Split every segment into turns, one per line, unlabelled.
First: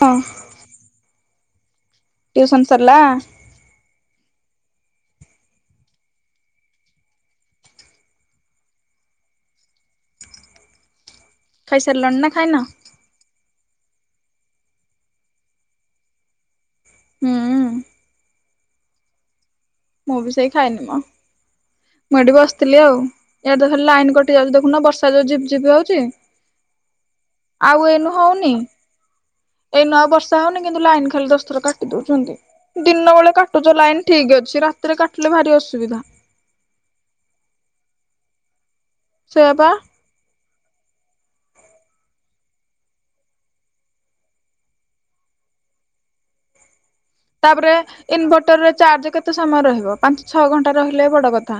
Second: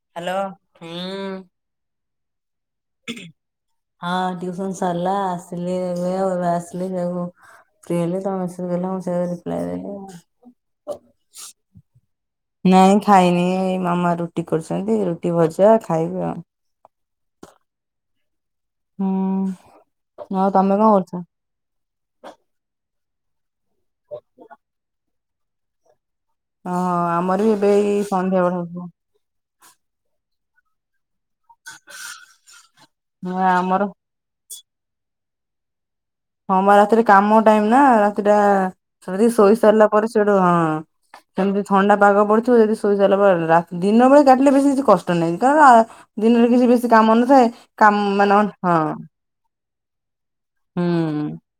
ହଁ
ହ୍ୟାଲୋ ହୁଁ।
ଟିଉସନ୍ ସରିଲା?
ହଁ ଟିଉସନ ସରିଲା ଆସିଲି ଏଉ ଏବେ ଆସିଲି। ଫ୍ରି ହେଲେ ତ ମେସେଜ ଦେଲେ ରିପ୍ଲାଏ ଦେଲି ଆଉ।
ଖାଇସାରିଲଣି ନା ଖାଇନ?
ନାଇଁ ଖାଇନି ଏଇ ମାମା ରୁଟି କରୁଛନ୍ତି ରୁଟି ଭଜା ଖାଇବା ଆ
ହୁଁ।
ହୁଁ
ମୁଁ ବି ସେଇ
ଆଉ
ଖାଇନି
ତମେ କଣ
ମ
କରୁଛ?
ମୁଁ ଏଠି ବସିଥିଲି ଆଉ ୟ ଦେଲେ ଲାଇନ କଟି ଯାଉଛି ଦେଖୁନ ବର୍ଷା ଯଉ ଜିପି ଜିପି ହଉଛି।
ଓ ଆମର ବି ଏବେ ଏଇ ସନ୍ଧ୍ୟା ବେଳେ ହବ
ଏଇ ନୂଆ ବର୍ଷା ହଉନି କିନ୍ତୁ ଲାଇନ ଖାଲି ଦଶ ଥର କାଟି ଦଉଛନ୍ତି। ଦିନ ବେଳେ
ହଁ
କାଟୁଛ
ଆମର
ଲାଇନ ଠିକ୍ ଅଛି ରାତିରେ କାଟିଲେ ଭାରି ଅସୁବିଧା।
ହଁ ମ ରାତିରେ କାମ ଟାଇମ ନା ରାତିଟା ସେ
ସେଇଆ
ଶୋଇ
ପା
ସାରିଲା ପରେ ସେଟୁ ହଁ ସେମିତି ଥଣ୍ଡା ପାଗ ପଡିଥିବ ଯଦି ଶୋଇ ସାରିଲା ପରେ ଦିନ ବେଳେ କାଟିଲେ ବେଶୀ କିଛି କଷ୍ଟ ନାହିଁ କାରଣ ଦିନରେ କିଛି ବେଶୀ କାମ ନ
ତାପରେ ଇନଭର୍ଟର ଚାର୍ଜ କେତେ? ସମୟ ରହିବ ପାଞ୍ଚ ଛଅ ଘଣ୍ଟା
ହୁଁ
ରହିଲେ ବି ବଡ କଥା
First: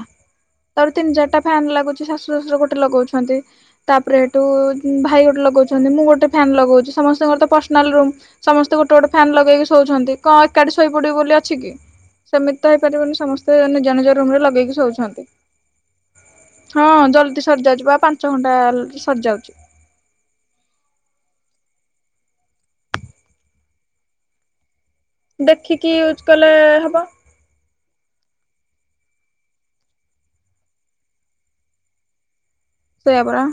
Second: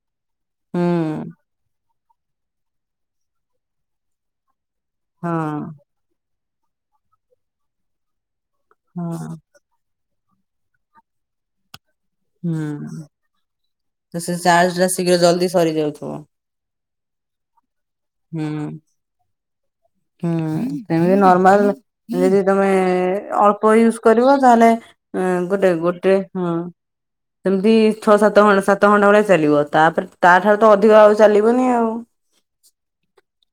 ହୁଁ
ତର ତିନି ଚାରିଟା ଫ୍ୟାନ୍ ଲାଗୁଛି ଶାଶୁ ଶଶୁର ଗୋଟେ ଲଗଉଛନ୍ତି ତାପରେ ହେଠୁ ଭାଇ ଗୋଟେ
ହଁ
ଲଗାଉଛନ୍ତି ମୁଁ ଗୋଟେ ଫ୍ୟ। ନ୍ ଲଗାଉଛି ସମସ୍ତଙ୍କର ତ ପର୍ସନାଲ ରୁମ ସମସ୍ତେ ଗୋଟେ ଗୋଟେ ଫ୍ୟାନ୍
ହଁ
ଲଗେଇକି ଶୋଉଛନ୍ତି। କଣ ଏକାଠି ଶୋଇପଡିବ ବୋଲି ଅଛି କି? ସେମିତି ତ
ହୁଁ
ହେଇପାରିବନି ସମସ୍ତେ ଜେ ଜନେଜ
ତ ସେ
ରୁମ ରେ
ଚାର୍ଜ
ଲଗେଇକି
ଟା ଶୀଘ୍ର
ଶଉଛନ୍ତି।
ଜଲଦି ସରିଯାଉଥିବ
ହଁ ଜଲଦି ସରିଯାଉଛି ପା ପାଞ୍ଚ ଘଣ୍ଟା
ହୁଁ।
ସରିଯାଉଛି।
ହୁଁ ସେମିତି ନର୍ମାଲ ଯଦି ତମେ ଅଳ୍ପ ୟୁଜ କରିବ ତାହେଲେ ଗୋଟେ
ଦେଖିକି ୟୁଜ
ଗୋଟେ
କଲେ
ହଁ
ହବ
ସେମିତି ଛଅ ସାତ ଘଟ ସାତ ଘଣ୍ଟା ଭଳିଆ ଚାଲିବ ତାପରେ ତାଠାରୁ ତ ଅଧିକ ଆଉ ଚାଲିବନି ଆଉ।
ସେୟା ପରା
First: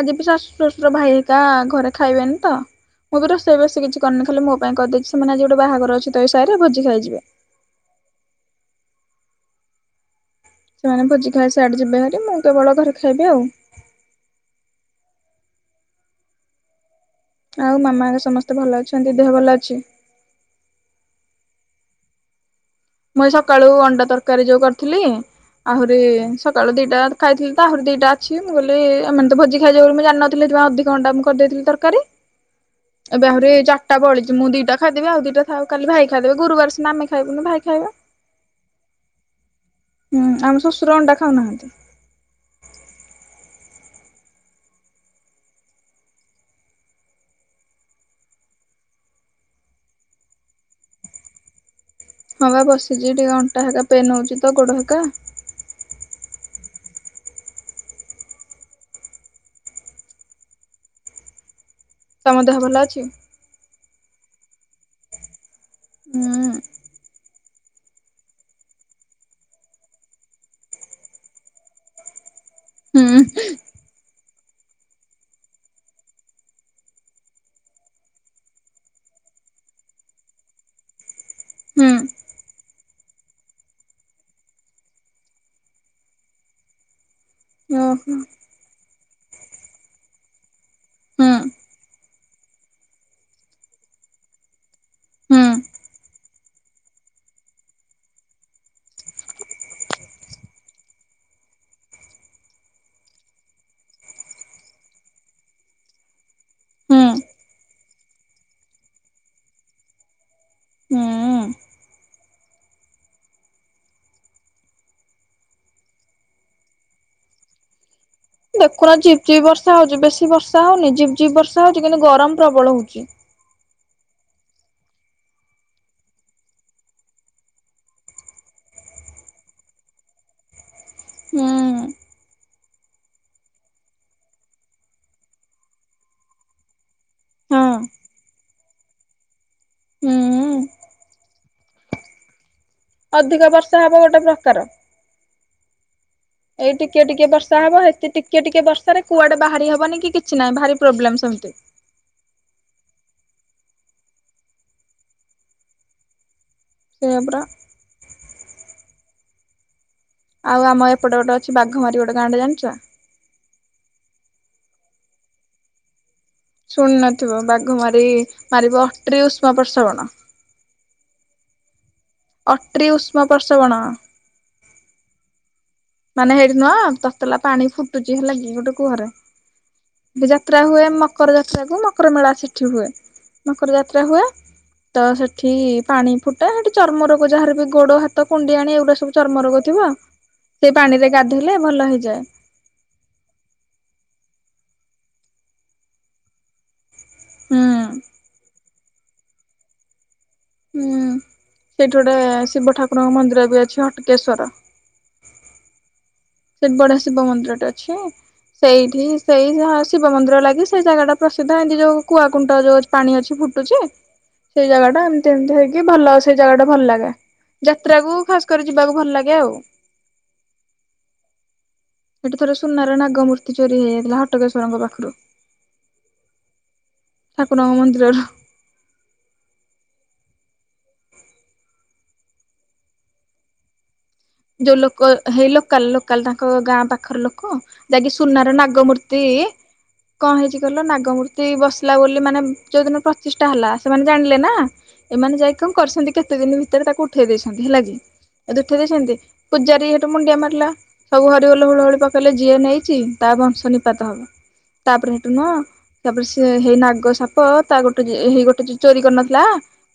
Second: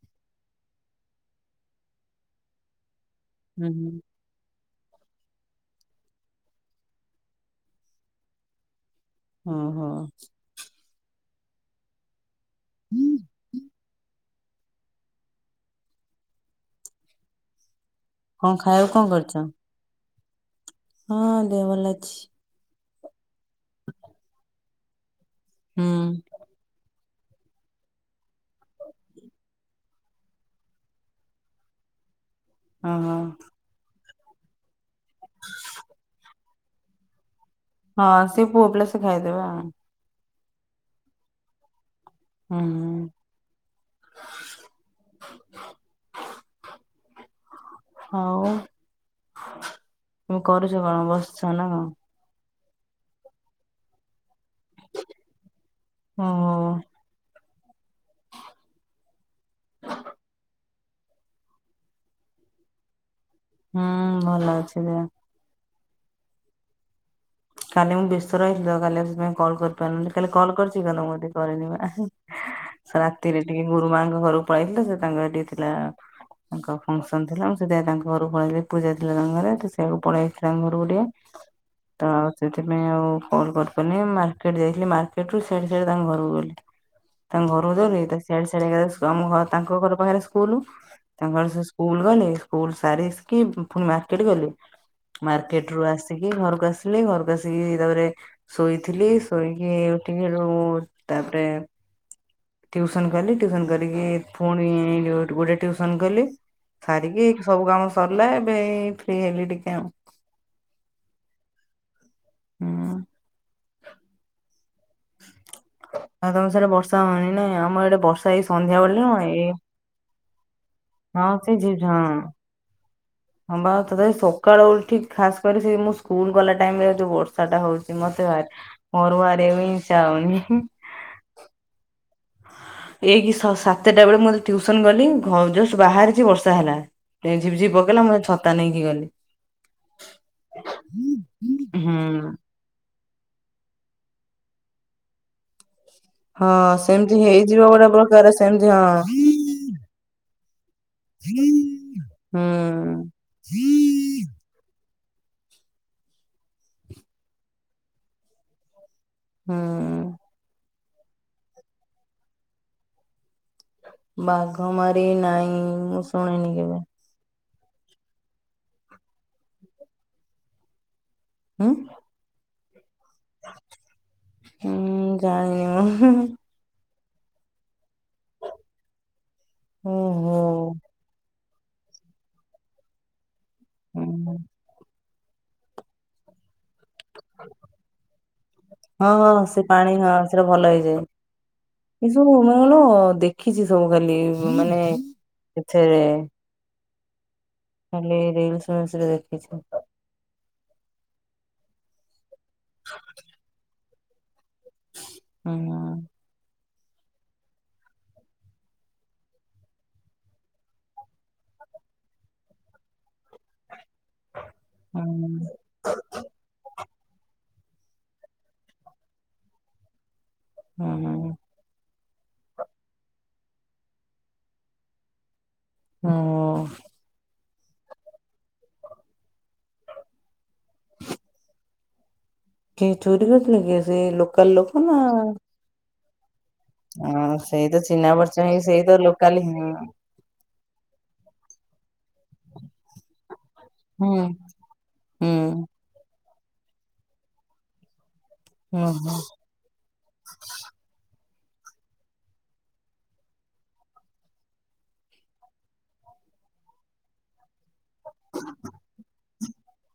ଆଜି ବି ଶାଶୁ ଶ୍ୱଶୁର ଭାଇ ହେରିକା ଘରେ ଖାଇବେନି ତ ମୁଁ ବି ରୋଷେଇ
ହୁଁ
ବଷ
ହୁଁ।
କିଛି କରିନି ମୋ ପାଇଁ କହିଦେଇଛି, ସେମାନେ ଆଜି ଗୋଟେ ବାହାଘର ତସହିରେ ଭୋଜି ଖାଇଯିବେ।
ହଁ ହଁ।
ସେମାନେ ଭୋଜି ଖାଇ ସିଆଡ଼େ ଯିବେ ହେରି ମୁଁ କେବଳ ଘରେ ଖାଇବି ଆଉ। ଆଉ ମାମା
କଣ
ସମସ୍ତେ ଭଲ
ଖାଇବାକୁ କଣ
ଅଛନ୍ତି ଦେହ
କରିଛ?
ଭଲ ଅଛି?
ହଁ ଦେହ ଭଲ ଅଛି।
ମୁଇଁ ସକାଳୁ ଅଣ୍ଡା ତରକାରୀ ଯୋଉ କରିଥିଲି
ହୁଁ
ଆହୁରି ସକାଳୁ ଦିଟା ଖାଇଥିଲ ତାହୁରି ଦିଟା ଅଛି ମୁଁ କହି ଆମେ ତ ଭୋଜି ଖାଇାଉ ବୋଲି ମୁଁ ଜାଣିନଥିଲିବା ଅଧିକ ଅଣ୍ଟା ମୁଁ କରିଦେଇଥିଲି ତରକାରୀ
ଓହୋ
ଏବେ ଆହୁରି ଚାରିଟା ବଳିଛି ମୁଁ ଦିଟା ଖାଇଦବେ ଆଉଦିଟା ଥାଉ କାଲି ଭାଇ ଖାଇଦେବେ ଗରୁବାର ସିନା ଆମେ ଖାଇବୁନୁ ଭାଇ ଖାଇବ।
ହଁ ସେପୁଅ ପିଲା ସେ ଖାଇଦେବେ ଆଉ।
ହୁଁ ଆମ ଶ୍ୱଶୁର ଅଣ୍ଡା ଖାଉନାହାନ୍ତି।
ହୁଁ ହୁଁ।
[inaudible]
ଆଉ କରୁଚ କଣ ବସିଛ ନା କଣ?
ହଁ ବା ବସିଚି ଏଟି ଅଣ୍ଟା ହାକା ପେନ୍ ହଉଚିତ ଗୋଡ଼ ହାକା।
ହୁଁ।
ତମଦେହ ଭଲଅଛି?
ହୁଁ ଭଲ ଅଛି ଦେହ।
ହୁଁ।
କାଲି ମୁଁ ବ୍ୟସ୍ତ ରହିଥିଲିତ କାଲି ଆଉ ସେଥିପାଇଁ କଲ୍ କରିପାରିନଥିଲି କାଲି କଲ୍ କରିଚି କାଇକିନା ମୁଁ ଏଟି କରିନି।
[inaudible]
ସେ ରାତିରେ ଟିକେ ଗୁରୁମାଙ୍କ ଘରକୁ ପଳେଇଥିଲୁ ସେ ତାଙ୍କର ଟିକେ ଥିଲା ତାଙ୍କ ଫଂକ୍ସନ ଥିଲା ମୁଁ ସେଥିପାଇଁ ତାଙ୍କ ଘରୁକୁ ପଳେଇଲି ପୂଜା ଥିଲା ତାଙ୍କ ଘରେ ତ ସେଇଆକୁ ପଳେଇଥିଲି ତାଙ୍କ ଘରକୁ ଟିକେ।
ହୁଁ
ତ ସେଥିପାଇଁ ଆଉ କଲ୍ କରିିପାରିନି ଆଉ ମାର୍କେଟ ଯାଇଥିଲି ମାର୍କେଟରୁ ସିଆଡ଼େ ସିଆଡ଼େ ତାଙ୍କ ଘରକୁ ଗଲି। ତାଙ୍କ ଘରକୁ ଗନି
ଓହୋ
ତ ସିଆଡ଼େ ସିଆଡ଼େ ଏକାଥରେ ଆମ ଘର ତାଙ୍କ ଘର ପାଖରେ ସ୍ ସ୍କୁଲ
ହୁଁ
ତାଙ୍କର ସେସ୍କୁଲ ଗଲେ ସ୍କୁଲ ସାରିକି ପୁଣି ମାର୍କେଟ ଗଲି
ହୁଁ
ମାର୍କେଟ ରୁ ଆସିକି ଘରକୁ ଆସିଲି ଘର ବାସ୍ ଇଏ ତାପରେ ଶୋଇଥିଲି ଶୋଇକି ଉଠିକି ହେଟୁ ତାପରେ ଟିୟୁସନ୍ କଲି ଟିୟୁସନ୍ କରିକି ପୁଣି ଗୋଟେ ଟିୟୁସନ୍ କଲି
ହୁଁ।
ସାରିକି ସବୁ କାମ ସରିଲା ଏବେ ଏଇ ଫ୍ରି ହେଲି ଟିକେ ଆଉ।
ହୁଁ।
ହୁଁ। ଆଉ ତମ ସିଆଡ଼େ ବର୍ଷା ହଉନି ନାଇଁ ଆମ ଇଆଡ଼େ ବର୍ଷା ଏଇ
ଦେଖୁନ
ସନ୍ଧ୍ୟାବେଳେ
ଝିପ୍
ନୁହଁ
ଝିପ୍
ଏଇ
ବର୍ଷା ହଉଚି ବେଶୀ ବର୍ଷା ହଉନି ଝିପ୍
ହଁ
ଝିପ୍
ସେ
ବର୍ଷା ହଉଚି
ଝା
କିନ୍ତୁ
ହଁ।
ଗରମ ପ୍ରବଳ ହଉଚି।
ହଁ ବା ତଥାପି ସକାଳୁ ଉଠିକି ଖାସ୍ କରି ସେ ମୁଁ ସ୍କୁଲ୍ ଗଲା ଟାଇମ୍ ରେ ଯୋଉ ବର୍ଷା ଟା ହଉଚି ମତେ ଭାରି ମୋର ବାହାରିବାକୁ ଇଚ୍ଛା ହଉନି।
ହୁଁ।
ଏଇକିି ସ ସାତଟା ବେଳେ ମୁଁ ଯେତେବେଳେ ଟିୟୁସନ୍ ଗଲି ଘ ଜଷ୍ଟ ବାହାରିଛି ବର୍ଷା ହେଲା। ପ୍ରାଏ ଝିପ୍
ହଁ
ଝିପ୍ ପକେଇଲା ମୁଁ ଛତା ନେଇକି ଗଲି।
ହୁଁ।
ହୁଁ।
ଅଧିକା ବର୍ଷା ହବ ଗୋଟେ ପ୍ରକାର। ଏଇ
ହଁ
ଟିକେ
ସେମିତି
ଟିକେ ବର୍ଷା
ହେଇଯିବ
ହବ
ଗୋଟେ
ସେତିକି
ପ୍ରକାର
ଟିକେ ଟିକେ
ସେମିତି ହଁ।
ବର୍ଷାରେ କୁଆଡ଼େ ବାହାରି ହବନି କିଛି ନାହିଁ ଭାରି ପ୍ରୋବ୍ଲେମ୍ ସେମିତି।
ହୁଁ। [inaudible]
ସେୟାପରା।
ହୁଁ।
ଆଉ ଆମ ଏପଟେ ଗୋଟେ ଅଛି ବାଘମାରି ଗୋଟେ ଗାଁଟେ ଜାଣିଚ?
ବାଘମାରି ନାଇଁ ମୁଁ ଶୁଣିନି କେ
ଶୁଣିନଥିବ ବାଘମାରି ମାରିବ ଅଟ୍ରି ଉଷ୍ମ ପ୍ରସବଣ।
ଉଁ?
ଅଟ୍ରି ଉଷ୍ମପର୍ସବଣ।
ହୁଁ ଜାଣିନି ମୁଁ ହୁଁ।
ମାନେ ହେଇଠି ନୁହଁ ତତେଲା ପାଣି ଫୁଟୁ ଫୁଟୁଛି ହେଲାକି ଗୋଟେ କୁଅରେ ସେଠି
ଓହୋ।
ଯାତ୍ରା ହୁଏ ମକର ଯାତ୍ରାକୁ ମକର ମେଳା ସେ ସେଠୀ ହୁଏ ମକର ଯାତ୍ରା ହୁଏତ ସେଠି ପାଣି ଫୁଟି ତ ସେଠି ଚର୍ମରୋଗ ଯାହାର ବି ଗୋଡ, ହାତ, କୁଣ୍ଡିଆନି ଏଗୁଡା ସବୁ ଚର୍ମ ରୋଗ ଥିବ।
ସେଥିରେ ଭଲ
ସେଇ
ହେଇଯାଏ,
ପାଣିରେ ଗାଧୋଇଲେ ଭଲ
ଏ
ହେଇଯାଏ
ସବୁ ମାନେ ମୁଁ ନୁହଁ ଦେଖିଛି ସବୁ ଖାଲି ମାନେ ଏଥିରେ
ହୁଁ
ହେଲେ ରିଲସ ଫିସରେ ଦେଖିଛି।
ହୁଁ ସେଇଠି ଗୋଟେ ଶିବ ଠାକୁରଙ୍କ ମନ୍ଦିର ବି ଅଛି ଅଟକେଶ୍ଵର।
ଉଁ।
ସେଇଠି ବଢିଆ ଶିବ ମନ୍ଦିରଟେ ଅଛି। ସେଇଠି ସେଇ ଶିବ ମନ୍ଦିର ଲାଗି ସେଇ ଜାଗାଟା ପ୍ରସିଦ୍ଧ ଏମିତି ଯୋଉ କୁଆକୁଣ୍ଟ ଯୋଉ ଅଛି। ପାଣି ଅଛି ଫୁଟୁଛି ସେଇ ଜାଗା ଟା ଏମିତି
ହୁଁ
ଏମତି ହେଇକି କି ଭଲ ସେଇ ଜାଗା ଟା ଭଲ ଲାଗେ ଯାତ୍ରାକୁ ଖାସ କରି ଯିବାକୁ ଭଲ ଲାଗେ ଆଉ।
ଉଁ ହୁଁ।
ସେଠି ଥରେ ସୁନାର ନାଗମୂର୍ତ୍ତି ଚୋରି ହେଇ ଯାଇଥିଲା ହଟକେଶ୍ୱରଙ୍କ ପାଖରୁ।
ହୁଁ।
ଠାକୁରଙ୍କ ମନ୍ଦିରରୁ।
କିଏ ଚୋରି କରିଥିଲେ କି ସେ ଲୋକ? ଲୋକାଲ
ଯୋଉ
ନା
ଲୋକ ହେଇ ଲୋକାଲ ଲୋକ। କାଲି ତାଙ୍କ ଗାଁ ପାଖର
ହଁ
ଲୋକ
ସେଇ ତ
ଯାହାକି
ଚିହ୍ନା ପରିଚୟ
ସୁନାର
ହେଇ ସେଇ ତ
ନାଗମୂର୍ତ୍ତି
ଲୋକାଲି ହଁ
କଣ ହେଇଛି କହିଲ ନାଗମୂର୍ତ୍ତି ବସିଲା ବୋଲି ମାନେ ଯୋଉଦିନ ପ୍ରତିଷ୍ଠା ହେଲା। ସେମାନେ
ହୁଁ
ଜାଣିଲେ ନା ଏମାନେ ଯାଇକି
ହୁଁ।
କଣ କରିଛନ୍ତି କେତେ ଦିନ ଭିତରେ ତାକୁ ଉଠେଇ ଦେଇଛନ୍ତି ହେଲା କି। ଆଉ ଉଠେଇ
ଓହୋ
ଦେଇଛନ୍ତି, ପୂଜାରୀ ସେଠୁ ମୁଣ୍ଡିଆ ମାରିଲା। ସବୁ ହରିବୋଲ ହୁଳହୁଳି ପକେଇଲେ ଯିଏ ନେଇଛିି ତା ବଂଶ ନିପାତ ହବ। ତାପରେ ସେଠୁ ନୁହଁ ତାପରେ ସେ ହେଇ ନାଗ ସାପ ତା ଗୋଟେ ହେଇ ଗୋଟେ ଜେ ଚୋରି କରିନଥିଲା,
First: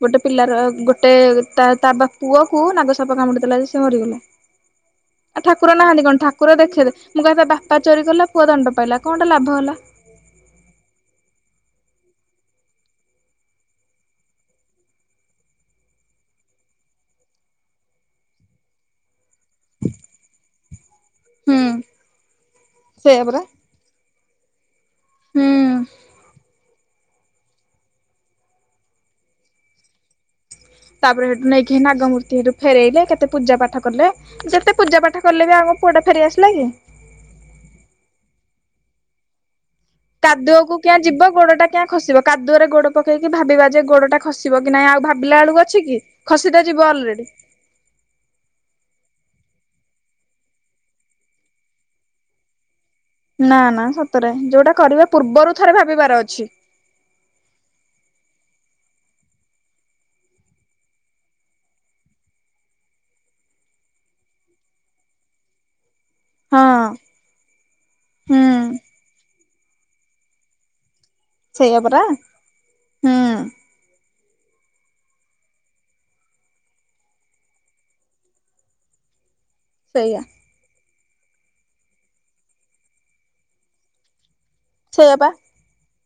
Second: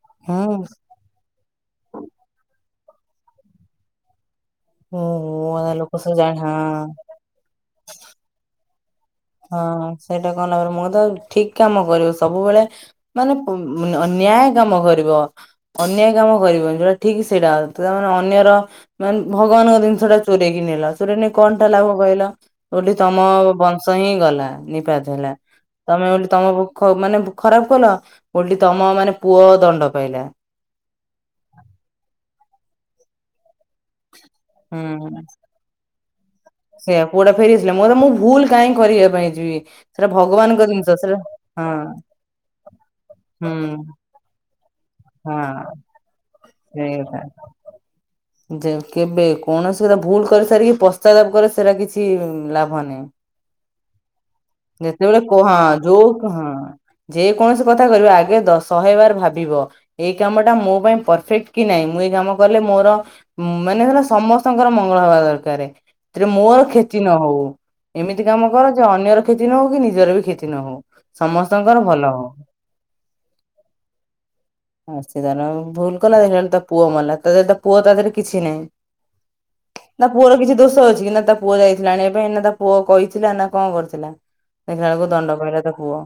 ଗୋଟେ
ହଁ
ପିଲାର ଗୋଟେ ଗୋଟେ ତା ତା ପୁଅକୁ ନାଗ ସାପ କାମୁଡ଼ି ଦେଲା ଯେ ସେ ମରିଗଲା।
ଓ
ଆ
ଓ
ଠାକୁର
ଲୋକ
ନାହାନ୍ତି
ସବୁ
କଣ
ଜାଣି
ଠାକୁର ଦେଖେଇଦେଲେ
ହଁ।
ମୁଁ କହିଆକଥା ବାପ ଚୋରି କଲା ପୁଅ ଦଣ୍ଡ ପାଇଲା। କଣଟା ଲାଭ
ହଁ
ହେଲା।
ସେଇଟା କଣ ମୁଁ ତ ଠିକ କାମ କରିବ ସବୁବେଳେ ମାନେ ନ୍ୟାୟ କାମ କରିବ। ଅନ୍ୟାୟ କାମ କରିବନି ଯଉଟା ଠିକ ସେଇଟା ତା ମାନେ ଅନ୍ୟର ମାନେ ଭଗବାନଙ୍କ ଜିନିଷ ଟା ଚୋରେଇ କିି ନେଲ, ଚୋରେଇ ନେଇ
ହୁଁ
କଣ ଟା ଲାଭ କହିଲ ଓଲଟି
ସେଇଆ
ତମ
ପରା।
ବଂ ସ ହିଁ ଗଲା ନିପାତ ହେଲା,
ହୁଁ
ତମେ ବୋଲି ତମ ମାନେ ଖରାପ କଲ ଓଲଟି ତମ ମାନେ ପୁଅ ଦଣ୍ଡ ପାଇଲା।
ତାପରେ ସେଠୁ ନେଇକି ନାଗମୂର୍ତ୍ତି ସେଠୁ ଫେରାଇଲେ କେତେ ପୂଜା ପାଠ କଲେ। ଯେତେ ପୂଜା
ହୁଁ
ପାଠ କଲେ ବି ଆମ ପୁଅଟା ଫେରି ଆସିଲା କି।
ସେଇଆ ପୁଅଟା ଫେରି ଆସିଲା ମୋର ମୁଁ ଭୁଲ କାହିଁ କରିବା ପାଇଁ ଯିବି। ସେଟା ଭଗବାନଙ୍କ
କାଦୁଅକୁ
ଜିନିଷ
କିଁଆ
ସେଟା
ଯିବ ଗୋଡ
ହଁ
ଟା କିଁଆ ଖସିବ କାଦୁଅରେ ଗୋଡ ପକେଇକି
ହୁଁ
ଭାବିବା ଯେ ଗୋଡ଼ଟା ଖସିବ କି ନାଇଁ ଆଉ
ହଁ
ଭାବିଲା ବେଳକୁ ଅଛି କି ଖସିତ ଯିବ
ସେଇ କଥା।
ଅଲରେଡି।
ଯେ କେବେ କୌଣସି ର ଭୁଲ କରି ସାରିକି ପଶ୍ଚାତାପ କଲେ ସେଇଟା କିଛି ଲାଭ ନାହିଁ।
ନା ନା ସତରେ ଯୋଉଟା କରିବା
ଯେତେବେଳେ କ ହଁ
ପୂର୍ବରୁ ଥରେ
ଯୋଉ
ଭାବିବାର
ହଁ
ଅଛି।
ଯେ କୌଣସି କଥା କରିବ ଆଗେ ଦଶ ଶହେବାର ଭାବିବ। ଏଇ କାମ ଟା ମୋ ପାଇଁ ପରଫେକ୍ଟ କି ନାହିଁ ମୁଁ ଏଇ କାମ କଲେ ମୋର ଉଁ ମାନେ ସେଇଟା ସମସ୍ତଙ୍କର ମଙ୍ଗଳ ହବା ଦରକାର। ତିରେ ମୋର
ହଁ
କ୍ଷତି ନ ହଉ ଏମିତି
ହୁଁ
କାମ କର ଯେ ଅନ୍ୟର କ୍ଷତି ନ ହଉ କି ନିଜର ବି କ୍ଷତି ନହଉ।
ସେଇଆ ପରା ହୁଁ।
ଆ ସେ ତାର ଭୁଲ କଲା ଦେଖିଲାବେଳୁ ତା ପୁଅ ମଲା, ତା ତା ପୁଅ ତା ଦେହରେ କିଛି ନାହିଁ। ନା
ସେଇଆ
ପୁଅର କିଛି ଦୋଷ ଅଛି କି ନା ତା ପୁଅ ଯାଇଥିଲା ଆଣିବା ପାଇଁ ନା ତା ପୁଅ କହିଥିଲା ନା କଣ କରିଥିଲା। ଦେଖିଲା ବେଳକୁ
ସେଇଆ ପା
ଦଣ୍ଡ ପାଇଲା ତା ପୁଅ।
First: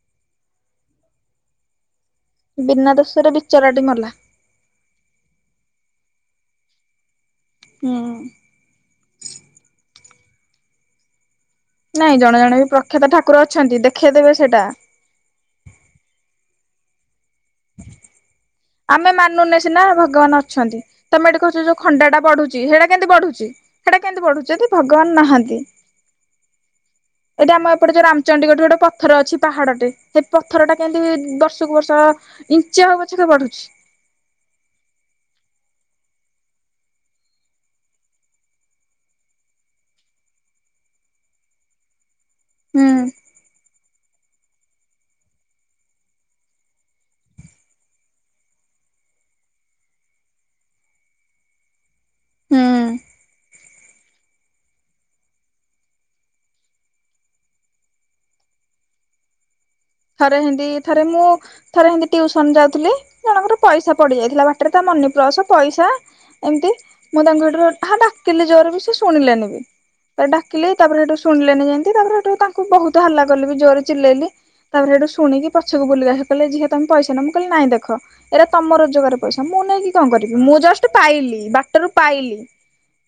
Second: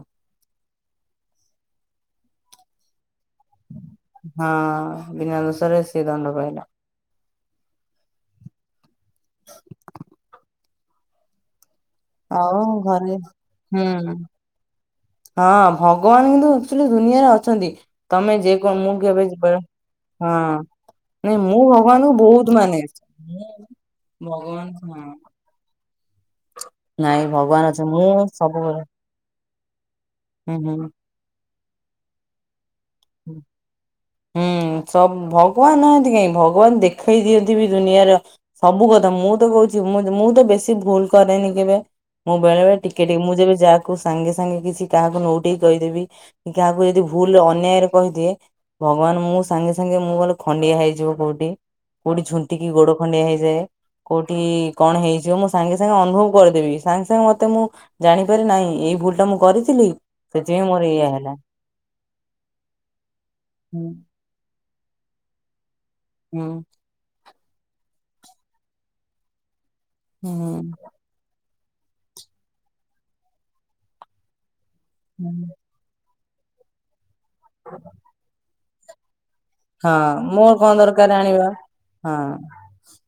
ବିନା ଦୋଷରେ ବିଚରାଟି ମଲା।
ହଁ, ବିନା ଦୋଷରେ ସିଏ ଦଣ୍ଡ ପାଇଲା।
ହୁଁ।
[inaudible]
ନାଇଁ ଜଣେ ଜଣେ ବି
ଆଉ
ପ୍ରଖ୍ୟାତ
ଘରେ
ଠାକୁର ଅଛନ୍ତି
ହୁଁ
ଦେଖେଇ ଦେବେ ସେଟା।
ହଁ, ଭଗବାନ କିନ୍ତୁ ଆକ୍ଚୁଲି ଦୁନିଆରେ ଅଛନ୍ତି। ତୋମେ ଯେ କଣ ମୁଁ
ଆମେ
କେବେ ଯିବା
ମାନୁନେ ସିନା ଭଗବାନ
ହଁ
ଅଛନ୍ତି, ତୋମେ
ନାଇଁ
ଏଠି
ମୁଁ
କହୁଛ ଯୋଉ ଖଣ୍ଡା
ଭଗବାନଙ୍କୁ
ଟା
ବହୁତ
ବଢୁଚି
ମାନେ।
ସେଇଟା କେମିତି ବଢୁଚି। ସେଟା କେମିତି
ମୁଁ
ବଢ଼ୁଚି, ଯଦି
ହଁ
ଭଗବାନ ନାହାଁନ୍ତି!
ନାଇଁ
ଏଇଟି
ଭଗବାନ
ଆମ
ଅଛି
ଏପଟେ ଯୋଉ
ମୁଁ
ରାମଚଣ୍ଡୀ ଗୋଟେ ସେଠି
ସବୁବେଳେ
ପଥର ଅଛି, ପାହାଡଟେ ସେଇ
ହୁଁ
ପଥର ଟା କେମିତି ଦର୍ଶ ବର୍ଷ କୁବର୍ଷ ଇଞ୍ଚେ ହଉ ପଛକେ
ହୁଁ।
ବଢୁଛି।
ହୁଁ, ସବ ଭଗବାନ ନାହାନ୍ତି କାହିଁ, ଭଗବାନ ଦେଖେଇ ଦିଅନ୍ତି ବି ଦୁନିଆର ସବୁ କଥା ମୁଁ ତ କହୁଛି ମୁଁ ଯ ମୁଁ ତ ବେଶୀ ଭୁଲ କରେନି କେବେ। ମୁଁ ବେଳେବେଳେ
ହୁଁ
ଟିକେ ଟିକେ ମୁଁ ଯେବେ ଯାଆକୁ ସାଙ୍ଗେ ସାଙ୍ଗେ କିଛି କାହାକୁ ନଉଟେଇ କହିଦେବି, କାହାକୁ ଯଦି ଭୁଲ ଅନ୍ୟାୟରେ କହିଦିଏ, ଭଗବାନ ମୁଁ ସାଙ୍ଗେ ସାଙ୍ଗେ ମୁଁ ଖାଲି ଖଣ୍ଡିଆ ହେଇଯିବ କୋଉଟି। କୋଉଠି
ହୁଁ
ଝୁଣ୍ଟିକି ଗୋଡ ଖଣ୍ଡିଆ ହେଇଯାଏ। କୋଉଠି କଣ ହେଇଯିବ ମୁଁ ସାଙ୍ଗେ ସାଙ୍ଗେ ଅନୁଭବ କରିଦେବି। ସାଙ୍ଗେ ସାଙ୍ଗେ ମୋତେ ମୁଁ ଜାଣିପାରେ ନାଇଁ ଏଇ ଭୁଲ ଟା ମୁଁ କରିଥିଲି।
ଥରେ ସେମତି
ସେଥିପାଇଁ ମୋର
ଥରେ
ଏଇଆ
ମୁଁ
ହେଲା
ଥରେ ସେମତି ଟିଉସନ ଯାଉଥିଲି ଜଣଙ୍କର
ହୁଁ
ପଇସା ପଡି ଯାଇଥିଲା ବାଟରେ, ତା ମନି ପ୍ରସ୍ ପଇସା
ହୁଁ
ଏମତି, ମୁଁ ତାଙ୍କୁ ସେଠରୁ ହା ଡାକିଲି ଜୋର ବି ସିଏ ଶୁଣିଲେନି ବି। ଏ ଡାକିଲି ତାପରେ ସେଠୁ ଶୁଣିଲେନି ଯେମତି ତାପରେ ସେଠୁ ତାଙ୍କୁ ବହୁତ ହାଲା କଲି ବି ଜୋର ଚିଲେଇଲି। ତାପରେ ସେଇଠୁ
ହୁଁ
ଶୁଣିକି ପଛକୁ ବୁଲିକି ଆସି କହିଲେ ଝିଅ ତୋମେ ପଇସା ନିଅ। ମୁଁ କଇଲି ନାଇଁ ଦେଖ ଏଇଟା ତୋମ ରୋଜଗାର ପଇସା ମୁଁ ନେଇକି
ହଁ
କଣ କରିବି?
ମୋର
ମୁଁ
କଣ
ଜଷ୍ଟ
ଦରକାର
ପାଇଲି
ଆଣିବା
ବାଟ ରୁ
ହଁ
ପାଇଲି।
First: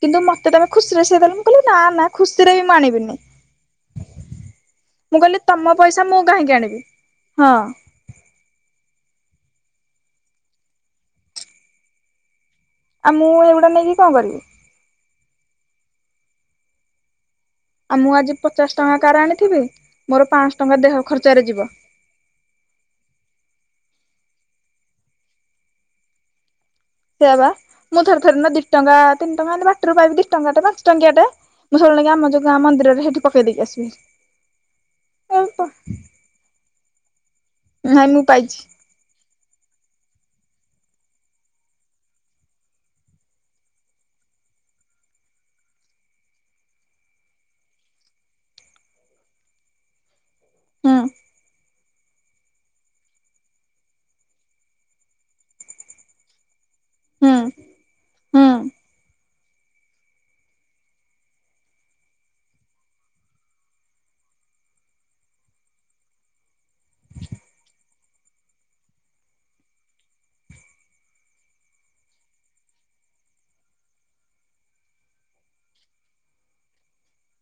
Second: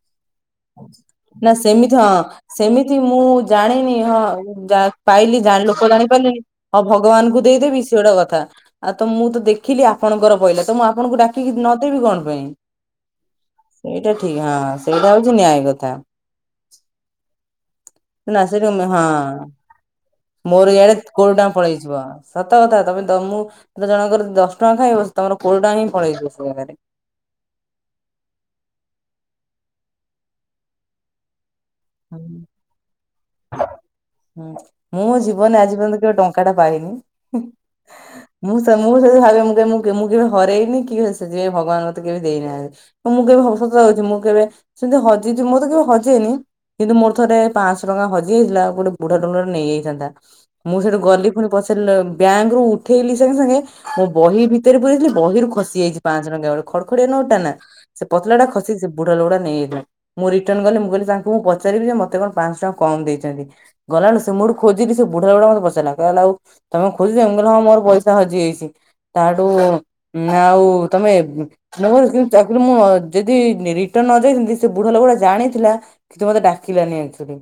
କିନ୍ତୁ ମୋତେ ଦେବେ ଖୁସିରେ ସେ ଦେଲେ ମୁଁ କହିଲି ନା
ସେମିତି
ନା
ହଁ
ଖୁସିରେ ବି ମୁଁ
ସେମିତି
ଆଣିବିନି।
ଜାଣିନି ହଁ ଯା
ମୁଁ କହିଲି
ପାଇଲି ଜାଣି
ତୋମ
ଲୋକ
ପଇସା ମୁଁ କାହିଁକି ଆଣିବି। ହଁ।
ସିଏ ଗୋଟେ କଥା, ଆ, ତ ମୁଁ ତ ଦେଖିଲି ଆପଣଙ୍କର ପଇଲା ତ ମୁଁ ଆପଣଙ୍କୁ ଡାକିକି ନଦେବି କଣ ପାଇଁ।
ଆଉ ମୁଁ ଏଗୁଡା ନେଇକି କଣ
ସେଇଟା ଠିକ,
କରିବି।
ହଁ ସେଇଟା ହଉଛି ନ୍ୟାୟ କଥା।
ଆଉ ମୁଁ ଆଜି
ନା ସେ [inaudible]
ପଚାଶ
ହଁ
ଟଙ୍କା କାର ଆଣିଥିବି ପାଁଶହ
ମୋର
ଟଙ୍କା
ଇଆଡେ
ଦେହ
କୋଉଠି
ଖର୍ଚ୍ଚରେ
ଟଙ୍କା
ଯିବ।
ପଳେଇଯିବ। ସତ କଥା ତୋମେ ତ ମୁଁ ତ ଜଣଙ୍କର ଦଶ ଟଙ୍କା ଖାଇବ ସେ ତମର କୋଡି ଟଙ୍କା ହିଁ ପଳେଇଯିବ ସେ ଜାଗାରେ।
ସେଇଆ ବା, ମୁଁ ଥରେ ଥରେ ନା ଦି ଟଙ୍କା ତିନି ଟଙ୍କା ଏମତି ବାଟରୁ ପାଇବି, ଦି ଟଙ୍କା ଟା ପାନ୍ସ ଟଙ୍କିଆ ଟେ ମୁଁ ସବୁବେଳେ ନେଇକି
ହୁଁ
ଆମ ଯୋଉ ଗାଁ ମନ୍ଦିରରେ ସେଠି ପକେଇ ଦେଇକି ଆସିବି। ଏ ତ
କାଟା ପାାଇନୁ ହୁଁ,।
ନାହିଁ ମୁଁ ପାଇଛି।
ମୁଁ ସେଇଥିପାଇଁ ଭାବେ ମୁଁ କେ ମୁଁ କେବେ ହରେଇନି କି ହେ ସେ ଯେ ଭଗବାନ ମୋତେ କେବେ ଦେଇନାହିଁ। ମୁଁ କେବେ ସ-ସତ କଉଛି ମୁଁ କେବେ ସେମିତି ହଜିଚି ମଁ ତ କେବେ ହଜେଇନି। କିନ୍ତୁ ମୋର ଥରେ ପାଁଶହ ଟଙ୍କା ହଜି ଯାଇଥିଲା। ଗୋଟେ ବୁଢ଼ା ଟଙ୍କା ନେଇ ଏଇଥାନ୍ତା। ମୁଁ ସେଠୁ
ହୁଁ
ଗଲି ପୁଣି ପଛ ଥିଲ, ବ୍ୟାଙ୍କ୍ ରୁ ଉଠେଇଲି ସାଙ୍ଗେ ସାଙ୍ଗେ ମୋ ବହି ଭିତରେ ପୁରେଇଥିଲି। ବହିରୁ ଖସି ଯାଇଚି ପାଁଶହ ଟଙ୍କା [inaudible] ଖଡ ଖଡିଆ ନୋଟ୍
ହୁଁ
ଟାନା ସେ ପତଲା ଟା ଖସିି
ହୁଁ
ସେ ବୁଢା ଲୋକ ଟା ନେଇ ଯାଇଥିଲା। ମୁଁ ରିଟର୍ଣ୍ଣ ଗଲି ମୁଁ କହିଲି ସା କୁ ମୁଁ ପଚାରିବି ଯେ ମୌତେ କଣ ପାଁଶହ ଟଙ୍କା କମ ଦେଇଚନ୍ତି। ଗଲାବେଳୁ ସେ ମୁଡୁ ଖୋଜିଲି ସେ ବୁଢା ଲୋକଟା ମୋତେ ପଚାରିଲା କହିଲା ଆଉ ତୋମେ କଣ ଖୋଜୁଚ? ମୁଁ କହିଲ ହଁ ମୋର ପଇସା ହଜି ଯାଇଛି। ତାଠୁ ନା ଆଉ ତୋମେ ମୁଁ ମୋର କିନ୍ତୁ ଚାକରୁ ମୁଁ ଯଦି ରିଟର୍ଣ୍ଣ ନ ଯାଇଥାନ୍ତି, ସେ ବୁଢା ଲୋକଟା ଜାଣିଥିଲା କିଛି ମୋତେ ଡାକିଲାନି ଆକ୍ଚୁଲି।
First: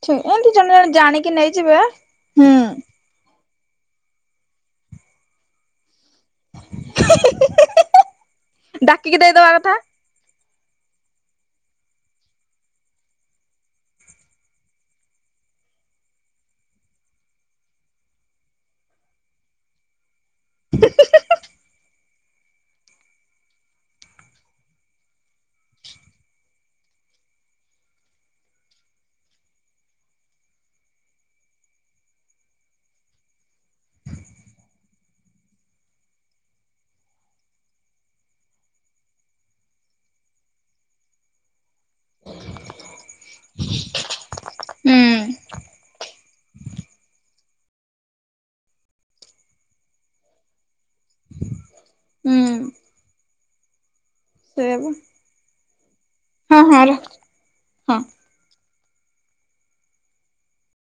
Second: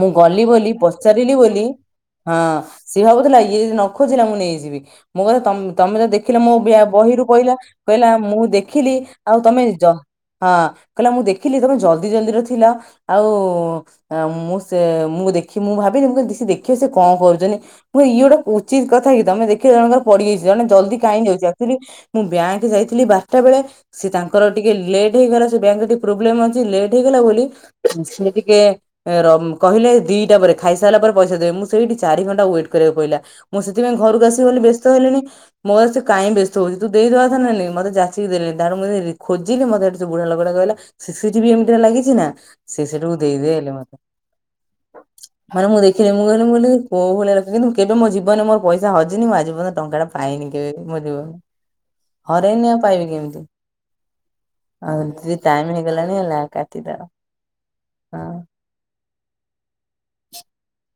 ମୁଁ ଗଲି
ଏମିତି
ବୋଲି
ଜଣେ ଜଣେ ଜାଣିକି
ପଚାରିଲି ବୋଲି
ନେଇଯିବେ
ହଁ
ହୁଁ
ସିଏ ଭାବୁଥିଲା ଇଏ ଯଦି ନ ଖୋଜିଲା ମୁଁ ନେଇଯିବି। ମୁଁ କଥା ତୋମ୍ ତୋମେ ଯଦି ଦେ ଖିଲ ମୋ ବ୍ୟା ବହିରୁ ପଇଲା, କହିଲା ମୁଁ ଦେଖିଲି
ଡାକିକି
ଆଉ
ଦେଇଦବା
ତୋମେ
କଥା
ଜ ହଁ, କଇଲା ମୁଁ ଦେଖିଲି ତୋମେ ଜଲଦି ଜଲଦିର ଥିଲ, ଆଉ ଆ, ମୁଁ ସେ ମୁଁ ଦେଖି ମୁଁ ଭାବିନି, ମୁଁ କଇନି ଦେ- ସେ ଦେଖିବ ସେ କଣ କରୁଚନି। ମୁଁ ଇଏ ଗୋଟେ ଉଚିତ କଥା କି ତୋମେ ଦେଖିଲ ଜଣକର ପଡିଯାଇଚି, ଜଣେ ଜଲଦି କାହିଁ ଯାଉଚି ଆକ୍ଚୁଲି ମୁଁ ବ୍ୟାଙ୍କ୍ ଯାଇଥିଲି ବାରଟା ବେଳେ। ସିଏ ତାଙ୍କର ଟିକେ ଲେଟ୍ ହେଇଗଲା ସେ ବ୍ୟାଙ୍କ୍ ରେ ଟିକେ ପ୍ରୋବ୍ଲେମ୍ ଅଛି ଲେଟ୍ ହେଇଗଲା ବୋଲି। ହୁଁ, ସିଏ ଟିକେ ରମ କହିଲେ ଦିଟା ପରେ ଖାଇସାରିଲା ପରେ ପଇସା ଦେବେ ମୁଁ ସେଇଠି ଚାରି ଘଣ୍ଟା ୱେଟ୍ କରିବାକୁ ପଇଲା। ମୁଁ ସେଥିପାଇଁ ଘରକୁ ଆସିବି ବୋଲି ବ୍ୟସ୍ତ ହେଲିଣି। ମୋର ସେ କାଇଁ ବ୍ୟସ୍ତ ହଉଛୁ ତୁ ଦେଇଦବା କଥା ନା ନାଇଁ। ମତେ ଜାଚିକି ଦେଲେନି ତାପରେ ମୁଁ ଯେତେ ଖୋଜିଲି ମୋତେ ହେଟୁ ସେ ବୁଢା ଲୋକଟା କହିଲା ସି ସି ଟି ଭି ଏମିତିଆ ଲାଗିଛି ନା ସେ ସେଟୁ ଦେଇଦେଲେ ମତେ।
ହୁଁ।
ମାନେ ମୁଁ ଦେଖିଲି ମୁଁ କଇ ମୁଁ କଇଲି କୋଉ ଭଳିଆ କିନ୍ତୁ କେବେ ଜୀବନରେ ମୋର ପଇସା ହଜିନି ଆଜି ପର୍ଯ୍ୟନ୍ତ ଟଙ୍କା ପାଇନି କେବେ ମୋ ଯିବ
ହୁଁ
ହରେଇନି ଆଉ ପାଇବି କେମିତି?
ସେୟା ବା
ହୋଉଚି ଟାଇମ ହେଇଗଲାଣିି ହେଲା କାଟିଦବା।
ହୁଁ।